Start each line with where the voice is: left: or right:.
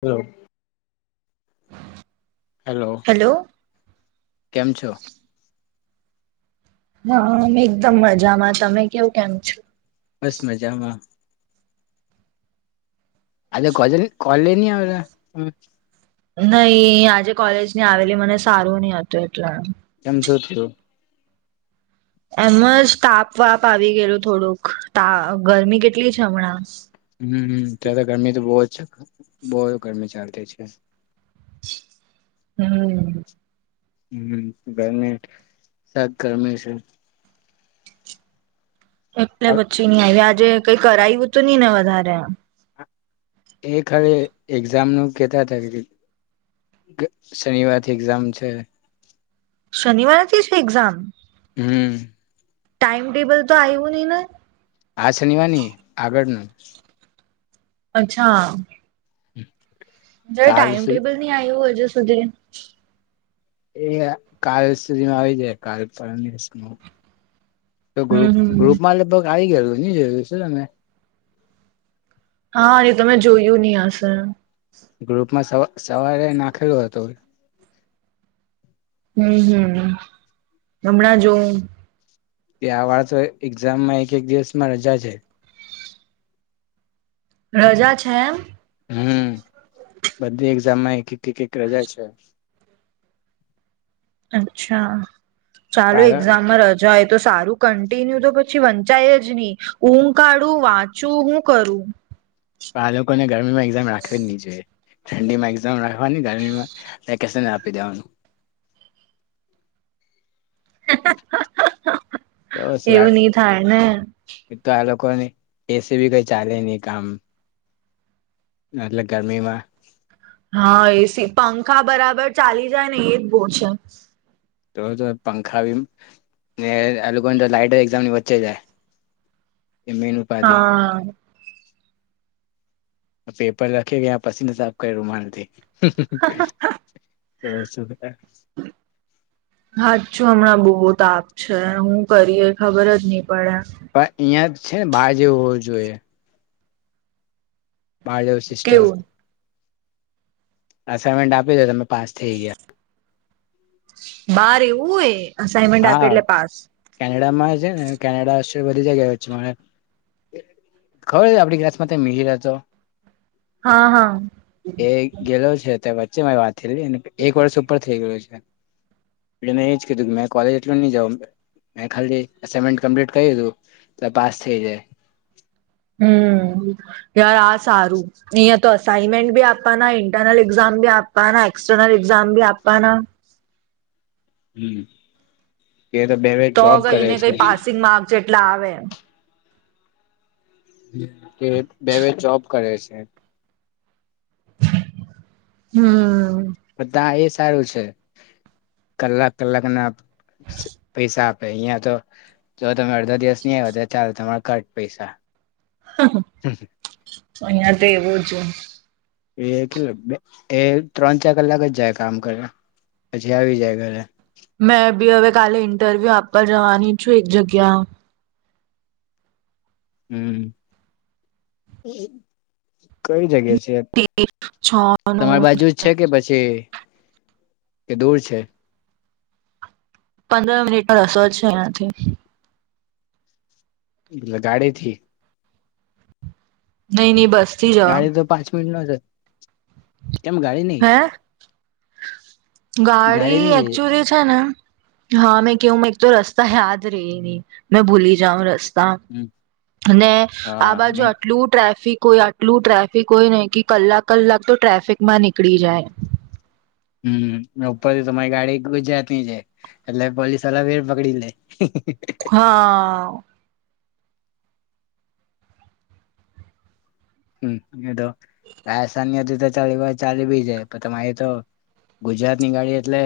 left: હાલો hello કેમ છો? [unintelligible]
right: હા એકદમ મજામાં તમે કેવું કેમ છો?
left: બસ મજામાં. આજે કોલેજ ન નહીં આવેલા!
right: નઈ આજે કોલેજ ની આવેલી મને સારું ની હતું એટલે.
left: કેમ શું થયું?
right: એમજ તાવ વાપ આવી ગયેલું થોડુંક તા ગરમી કેટલી છે હમણાં.
left: હમ્મત્યારે તો ગરમી તો બહુ જ છે. બહુ ગરમી ચાલતી છે.
right: હમ્મ. [unintelligible]
left: હમ્મ ગરમી સખત ગરમી છે.
right: એટલે વચ્ચી ની‌ આવી આજે [unintelligible] કઈ કરાયું તો નહી ને વધારે!
left: એક ખાલી એક્ઝામ નું કેતા હતા શનિવાર થી એક્ઝામ છે.
right: શનિવાર છે. છે. એક્ઝામ
left: હમ [unintelligible]
right: ટાઈમટેબલ તો આવ આવ્યું નહીં
left: આ શનિવારની આગળ ના
right: અચ્છા.
left: હમ [unintelligible]
right: જે ટાઈમ ટેબલ ન આવ્યું હોય જ. સુધે [unintelligible]
left: એ કાલ સુધીમાં આવી જાય કાલ ત્રણ દિવસ ન તો
right: હમ
left: ગ્રુપ
right: હમ
left: ગ્રુપમાં લઈએ તો ગાય ગરની જરૂર છે તમે
right: હા એ તમે જોયું નહી આસ
left: ગ્રુપમાં સ સવારે નાખેલું હતું
right: હમ હમ હમણાં જો
left: ત્યાં વાળ તો એક્ઝામમાં એક એક દિવસમાં રજા છે.
right: રજા છે એમ
left: હમ બધી એક્ઝામમાં એક એક એક રજા છે.
right: અચ્છા ચાલુ
left: પણ
right: એક્ઝામમાં રજા હોય તો સારું કન્ટિન્યુ તો પછી વંચાય જ નહી ઊં કાડું વાંચું હું કરું
left: કાલે કોને ગરમીમાં એકક્ઝામ રાખે નિ જેે ઠંડી મેક્સમમ રાખવાની ગરમીમાં વેકેશન આપી દેવાનું તો
right: હ
left: શું
right: એવું નહ થાય ને
left: કો એસી બી કઈ ચાલે નહી કામ એટલે ગરમીમાં
right: હા એસી પંખા બરાબર ચાલી જાય ને એજ બોલ છે.
left: તો તો પંખા બી ને લોકોને તો લાઈટ એકામની વચ્ચે જાય એ મેનું પા દે
right: હા
left: પેપર રખે કેયા પસીના સાપ કર્યું રૂમાલથી. તો શું.
right: હાચું હમણાં બહુ તાપ છે હું કરીએ ખબર જ નહી પડે.
left: પણ અહિયાં છે ને ભાઈ જેવ હોવું જોઈએ [unintelligible] સિસ્ટમ.
right: કેવું
left: અસાઈનમેન્ટ આપી દ તમે પાસ થઈ ગયા.
right: બાર એવું એ અસાઇનમેન્ટ આપે
left: હા
right: એટલે પાસ
left: કેનેડા માં છે ને કેનેડા બધી જગ્યા છે ખબર આપડી ક્લાસ માં મીર હથો
right: હા હા
left: ગેલો છે તે વચ્ચે વાત [unintelligible] એક વર્ષ ઉપર થઈ ગયો [unintelligible] જ કેધું મે કોલેજ એટલું ની જામ મે ખાલી એસાઈમેન્ટ કમ્પ્લીટ કરી દીધું ને પાસ થઈ જાય
right: હમ યાર આ સારું અહીં તો અસાઈનમેન્ટ ભી આપવાના ઇન્ટરનલ એક્ઝામ ભી આપવાના એક્સટર્નલ એક્ઝામ ભી આપવાના
left: હમ. એ તો બે બે જોબ કરે
right: કઈને
left: છે.
right: કઈ પાસિંગ માર્ક જેટલા આવે
left: કે બે બે જોબ કરે છે. એ.
right: હમ.
left: બધાં એ સારું છે કલાક કલાકના પૈસા અહિયાં તો જો તમે અડધો દિવસ ની આયવા તો ચાલો તમારે કટ પૈસા
right: અહં અહીયા તો એવું જ.
left: એ કે એ ત્રણ ચાર કલાક જ જાય કામ કરે પછી આવી જાય ઘરે.
right: મેં બી હવે કાલે ઇન્ટરવ્યુ આપવા જવાની છું એક જગ્યા.
left: હમ કઈ જગ્યા છે.
right: છ
left: તમારી
right: નું
left: બાજુ જ છે કે પછી કે દૂર છે.
right: પંદર મિનિટનો રસ્તો નો છે એયાથી.
left: એટલે ગાડીથી.
right: નઈ નઈ. થી જવા
left: ગાડી તો. [unintelligible] નઈ
right: હે, ગાડી
left: નઈ લઈ
right: એકચુલી છે ને હા મેં કહું એક તો રસ્તા યાદ રેય ની, મેં ભૂલી જાઉ રસ્તા.
left: હમ
right: તા, ને આ
left: હા
right: બાજુ
left: ને
right: આટલું ટ્રાફિક કોઈ આટલું ટ્રાફિક હોય ને કે કલાક કલાક તો ટ્રાફિકમાં નિ નિકડી જાય.
left: હમ ઉપરથી તમારી ગાડી ગુજરાતીની છે, એટલે પોલીસ વાલા ફેર પકડી લે.
right: હા.
left: હમ એ તો. [unintelligible] ચાલી ભી જાય, તમા એ તો ગુજરાત ની ગાડી એટલે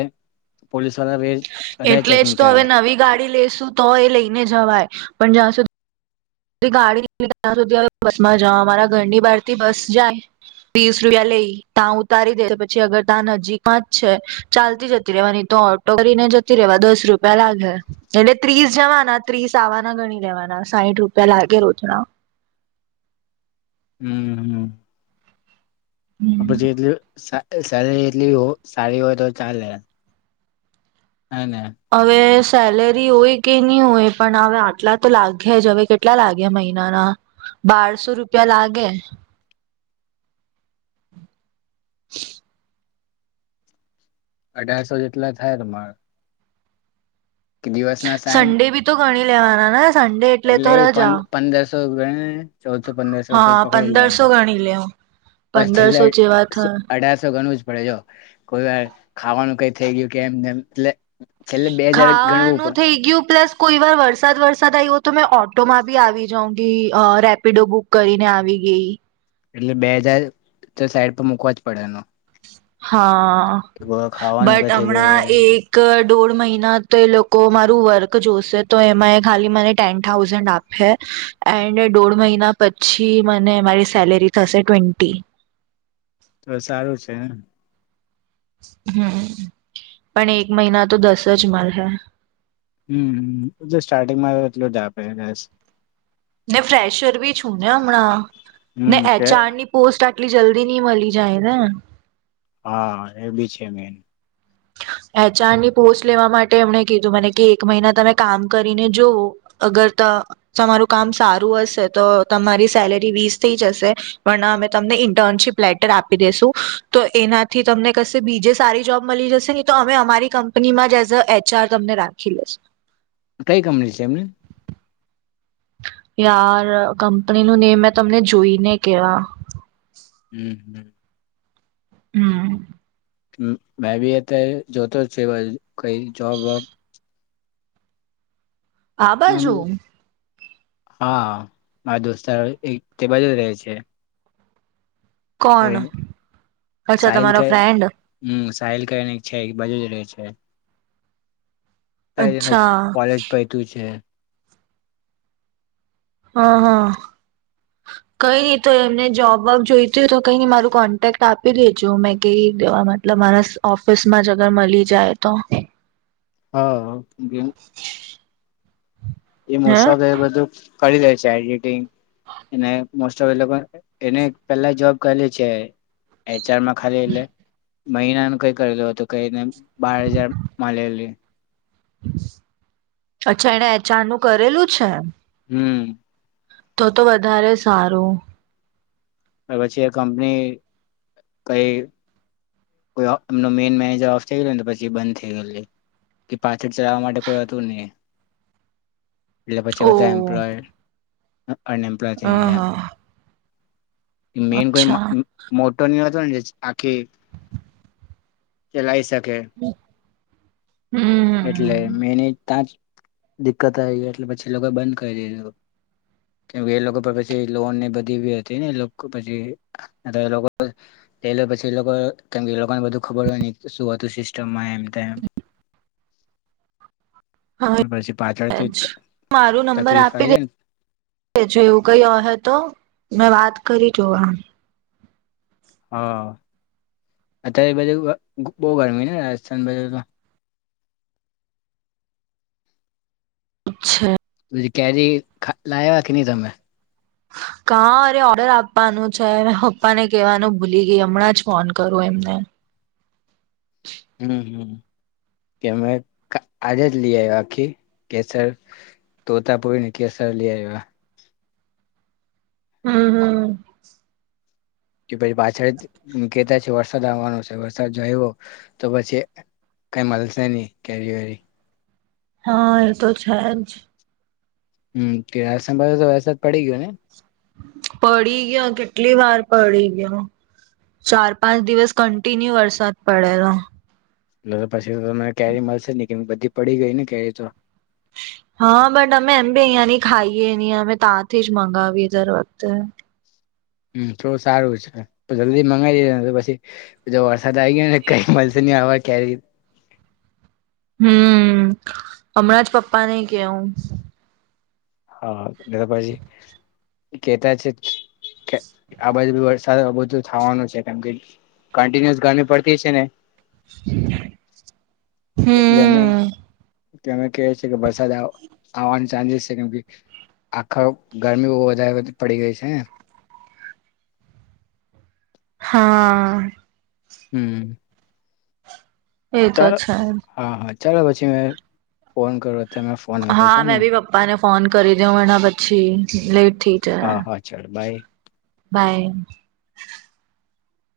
left: પોલીસ વાળા વધારે
right: એટલે જ
left: ચેકિંગ
right: તો
left: કરે
right: હવે નવી ગાડી લેશુ તો એ લઈને જવાય, પણ જ્યાં સુધી ગાડી ત્યાં સુધી હ બસ માં જવા અમારા ઘરની બહાર થી બસ જાય, ત્રીસ રૂપિયા લઈ ત્યાં ઉતારી દે પછી અગર ત્યાં નજીકમાં જ છે, ચાલતી જતી રવાની તો ઓટો કરીને જતી રેવા દસ રૂપિયા લાગે, એટલે ત્રીસ જવાના ત્રીસ આવવાના ગણી રેવાના સાઈઠ રૂપ પેલા કે રોજના.
left: હમ હમ. અ
right: હમ
left: જેટલે સેરી એટલી સારી હોય તો ચાલે. હેને
right: હવે સેલેરી હોય કે નહી હોય પણ હવે આટલા તો લાગ્યા જ હવે કેટલા લાગ્યા મહિનાના, બારસો રૂપિયા લાગે.
left: અઢારસો જેટલા થાય તમારા. કે દિવસ ના સાઈબ
right: સન્ડે બી તો ગણી લેવાના. સંડે એટલે તો રજા.
left: સગળ [unintelligible] ચૌદસો પંદરસો તો
right: હા
left: પકડી
right: પંદરસો
left: લેવાનું,
right: ગણી લે
left: પ છેલ્લા
right: પંદરસો જેવા થયા
left: અઢારસો ગણું જ પડે જો, કોઈ વાર ખાવાનું કઈ થઈ ગયું કે એમ એટલે છેલ્લે બે હજાર ગણવું
right: ખાવાનું
left: પડે
right: થઇ ગયું પ્લસ કોઈ વાર વરસાદ વરસાદ આવ્યો તો મેં ઓટો માં બી આવી જાઉ રેપિડો બુક કરીને આવી ગઈ.
left: એટલે બે હજાર તો સાઈડ પર મુકવા જ પડે એનો.
right: હા.
left: ખાવાનું
right: બટ
left: કઈ થઈ
right: હમણાં
left: ગયું
right: એક દોઢ મહિના તો એ લોકો મારું વર્ક જોશે તો એમાં એ ખાલી મને ટેન થાઉઝન્ડ આપે, એન્ડ દોઢ મહિના પછી મને મારી સેલેરી થશે ટ્વેન્ટી.
left: તો સારું છે એમ.
right: હમ, પણ એક મહિના તો દસ જ મળે.
left: હમ સ્ટાર્ટિંગમાં એટલું જ આપેસ.
right: ને ફ્રેશર બી છું ને હમણાં, ને એચ
left: કે
right: આર ની પોસ્ટ એટલી જલ્દી નહી મળી જાય ને.
left: હા એ બી છે મેન.
right: એચઆરની પોસ્ટ લેવા માટે એમણે કીધું મને કે એક મહિના તમે કામ કરીને જોવઓ, અગર તમારું કામ સારું હશે તો તમારી સેલેરી વીસ થઇ જશે, પણ અમે તમને ઇન્ટર્નશીપ લેટર આપી દેસું, તો એનાથી તમને કશે બીજે સારી જોબ મળી જશે ન તો અમે અમારી કંપનીમાં જ એઝ અ એચઆર તમને રાખી લેશ
left: કઈ કંપની છે એમની
right: યાર કંપની નું નેમ મેં તમને જોઈને કેવા
left: હમ, હમ
right: હમ
left: મે ભી એ તો જો તો સ કઈ જોબ વબ
right: આ બાજુ
left: મળી. હા મારા દોસ્તારો તે બધો રહે છે તો
right: કોણ અચ્છા
left: સાહિલક
right: તમારો ફ્રેન્ડ
left: હમ સાહિલકને છે બજું જ રહે છે અ એનું
right: અચ્છા
left: કોલેજ પૈતું છે
right: હા, હા, કઈ નઈ તો એમને જોબ જ જોઈતી હોય તો કઈ નઈ મારું કોન્ટેક્ટ આપી દેજું મેં કહી દેવા મતલબ મારા ઓફિસમાં જ અગર મળી જાય તો
left: હા [unintelligible] એ
right: હે
left: મોસા ગ બધું કરી લે છે એડિટિંગ એ મોસ્ટ ઓફ લોકો એને પેલા જોબ કરલી છે ચારમાં ખાલી એલે મહિનાનું કઈ કરેલું હતું કઈને બાર હજાર મળેલી
right: અચ્છા એને એચઆર નું કરેલું છે
left: હમ
right: તો તો વધારે સારું
left: પછી એ કંપની કઈ કો એમનો મેન મેનેજર ઓફ થઈ ગય ને પછી બંધ થઈ ગયેલી કે પાછળ ચલાવવા માટે કોઈ હતું ની મલે એટલે પછી
right: ઓ
left: બધા એમ્પ્લોય અન એમ્પ્લોય
right: હ
left: થઈ ગયા
right: હા
left: મેન કોઈ
right: અચ્છા
left: મોટોની આખી ચલાઈ શકે ઓકે
right: હમ
left: એટલે મેને ત્યાં જ દિકકત આવી ગઈ એટલે પછી લોકો બંધ કરી દીધું, કેમકે એ લોકો પછી લોન ની બધી હતી ને એ લોકો પછી એ લોકો પછી એ લોકો કેમ એ લોકોને બધું ખબર હોય ન શું હતું સિસ્ટમમાં એમ તેમ પછી
right: હા,
left: પાછળથી ત-
right: મારું નંબર
left: તકલીફ
right: આપી
left: આવી
right: દે
left: જાય ને
right: જો એવું કઈ અહે તો મેં વાત કરી જોવા
left: હા, અત્યારે બધું બહ ગરમી ને રાજસ્થાન બાજુ તો
right: અચ્છા
left: કેરી લાવવા કે નહી તમે
right: કા અરે ઓર્ડર આપવાનું છે પપ્પા ને કેહેવાનું ભૂલી ગઈ હમણાં જ ફોન કરો એમને
left: હમ, હમ કે મેમે આજે જ લઈ આવ્યા આખી કેસર, તોતાપૂરીને, કેસર લઈ આવ્યા
right: હમ, હમ
left: કે પછી પાછળ કેતા વરસાદ આવવાનો છે વરસાદ જોય્યો તો પછી કઈ મળશે નહી કેરી વરી
right: હા એ તો છે જ
left: હમ કે આસ તો વરસાદ પડી ગયો ને
right: પડી ગયો કેટલી વાર પડી ગયો ચાર પાંચ દિવસ કન્ટિન્યુ વરસાદ પડેલો.
left: એટલે તો પછી મને કેરી મળશે ને કે બધી પડી ગઈ ને કેરી તો
right: હા બટ અમે એમી અહયાની ખાઈએ નહી અમે ત્યાથી જ મંગાવીએ દર વખતે
left: હમ થોડું સારું છે જલ્દી મંગાવી દેને તો પછી બ સદ ગ કઈ મસની આવાજ કે્યારે
right: હમ હમણાં જ પપ્પા નને કેવું
left: હા એટ તો પછી કેતા છે આ બાજુ વરસાદ બધું થવાનું છે કેમ કે કન્ટિન્યુઅસ ગરમી પડતી છે ને
right: [inaudible]
left: ગમે
right: હમ
left: કેમે કે છે કે વરસાદ આવ આવવાન ચાન્સીસ છે. કેમ કે આખો ગરમી બ વધારે પડી ગઈ છે
right: હા
left: હમ્મ
right: એતો છે.
left: હા હા ચાલો પછી મેં ફોન કરો
right: હા મેં બી પપ્પા ને ફોન કરી દઉં, એના પછી લેટ થઇ જહે
left: હા હા ચાલો બાય
right: બાય.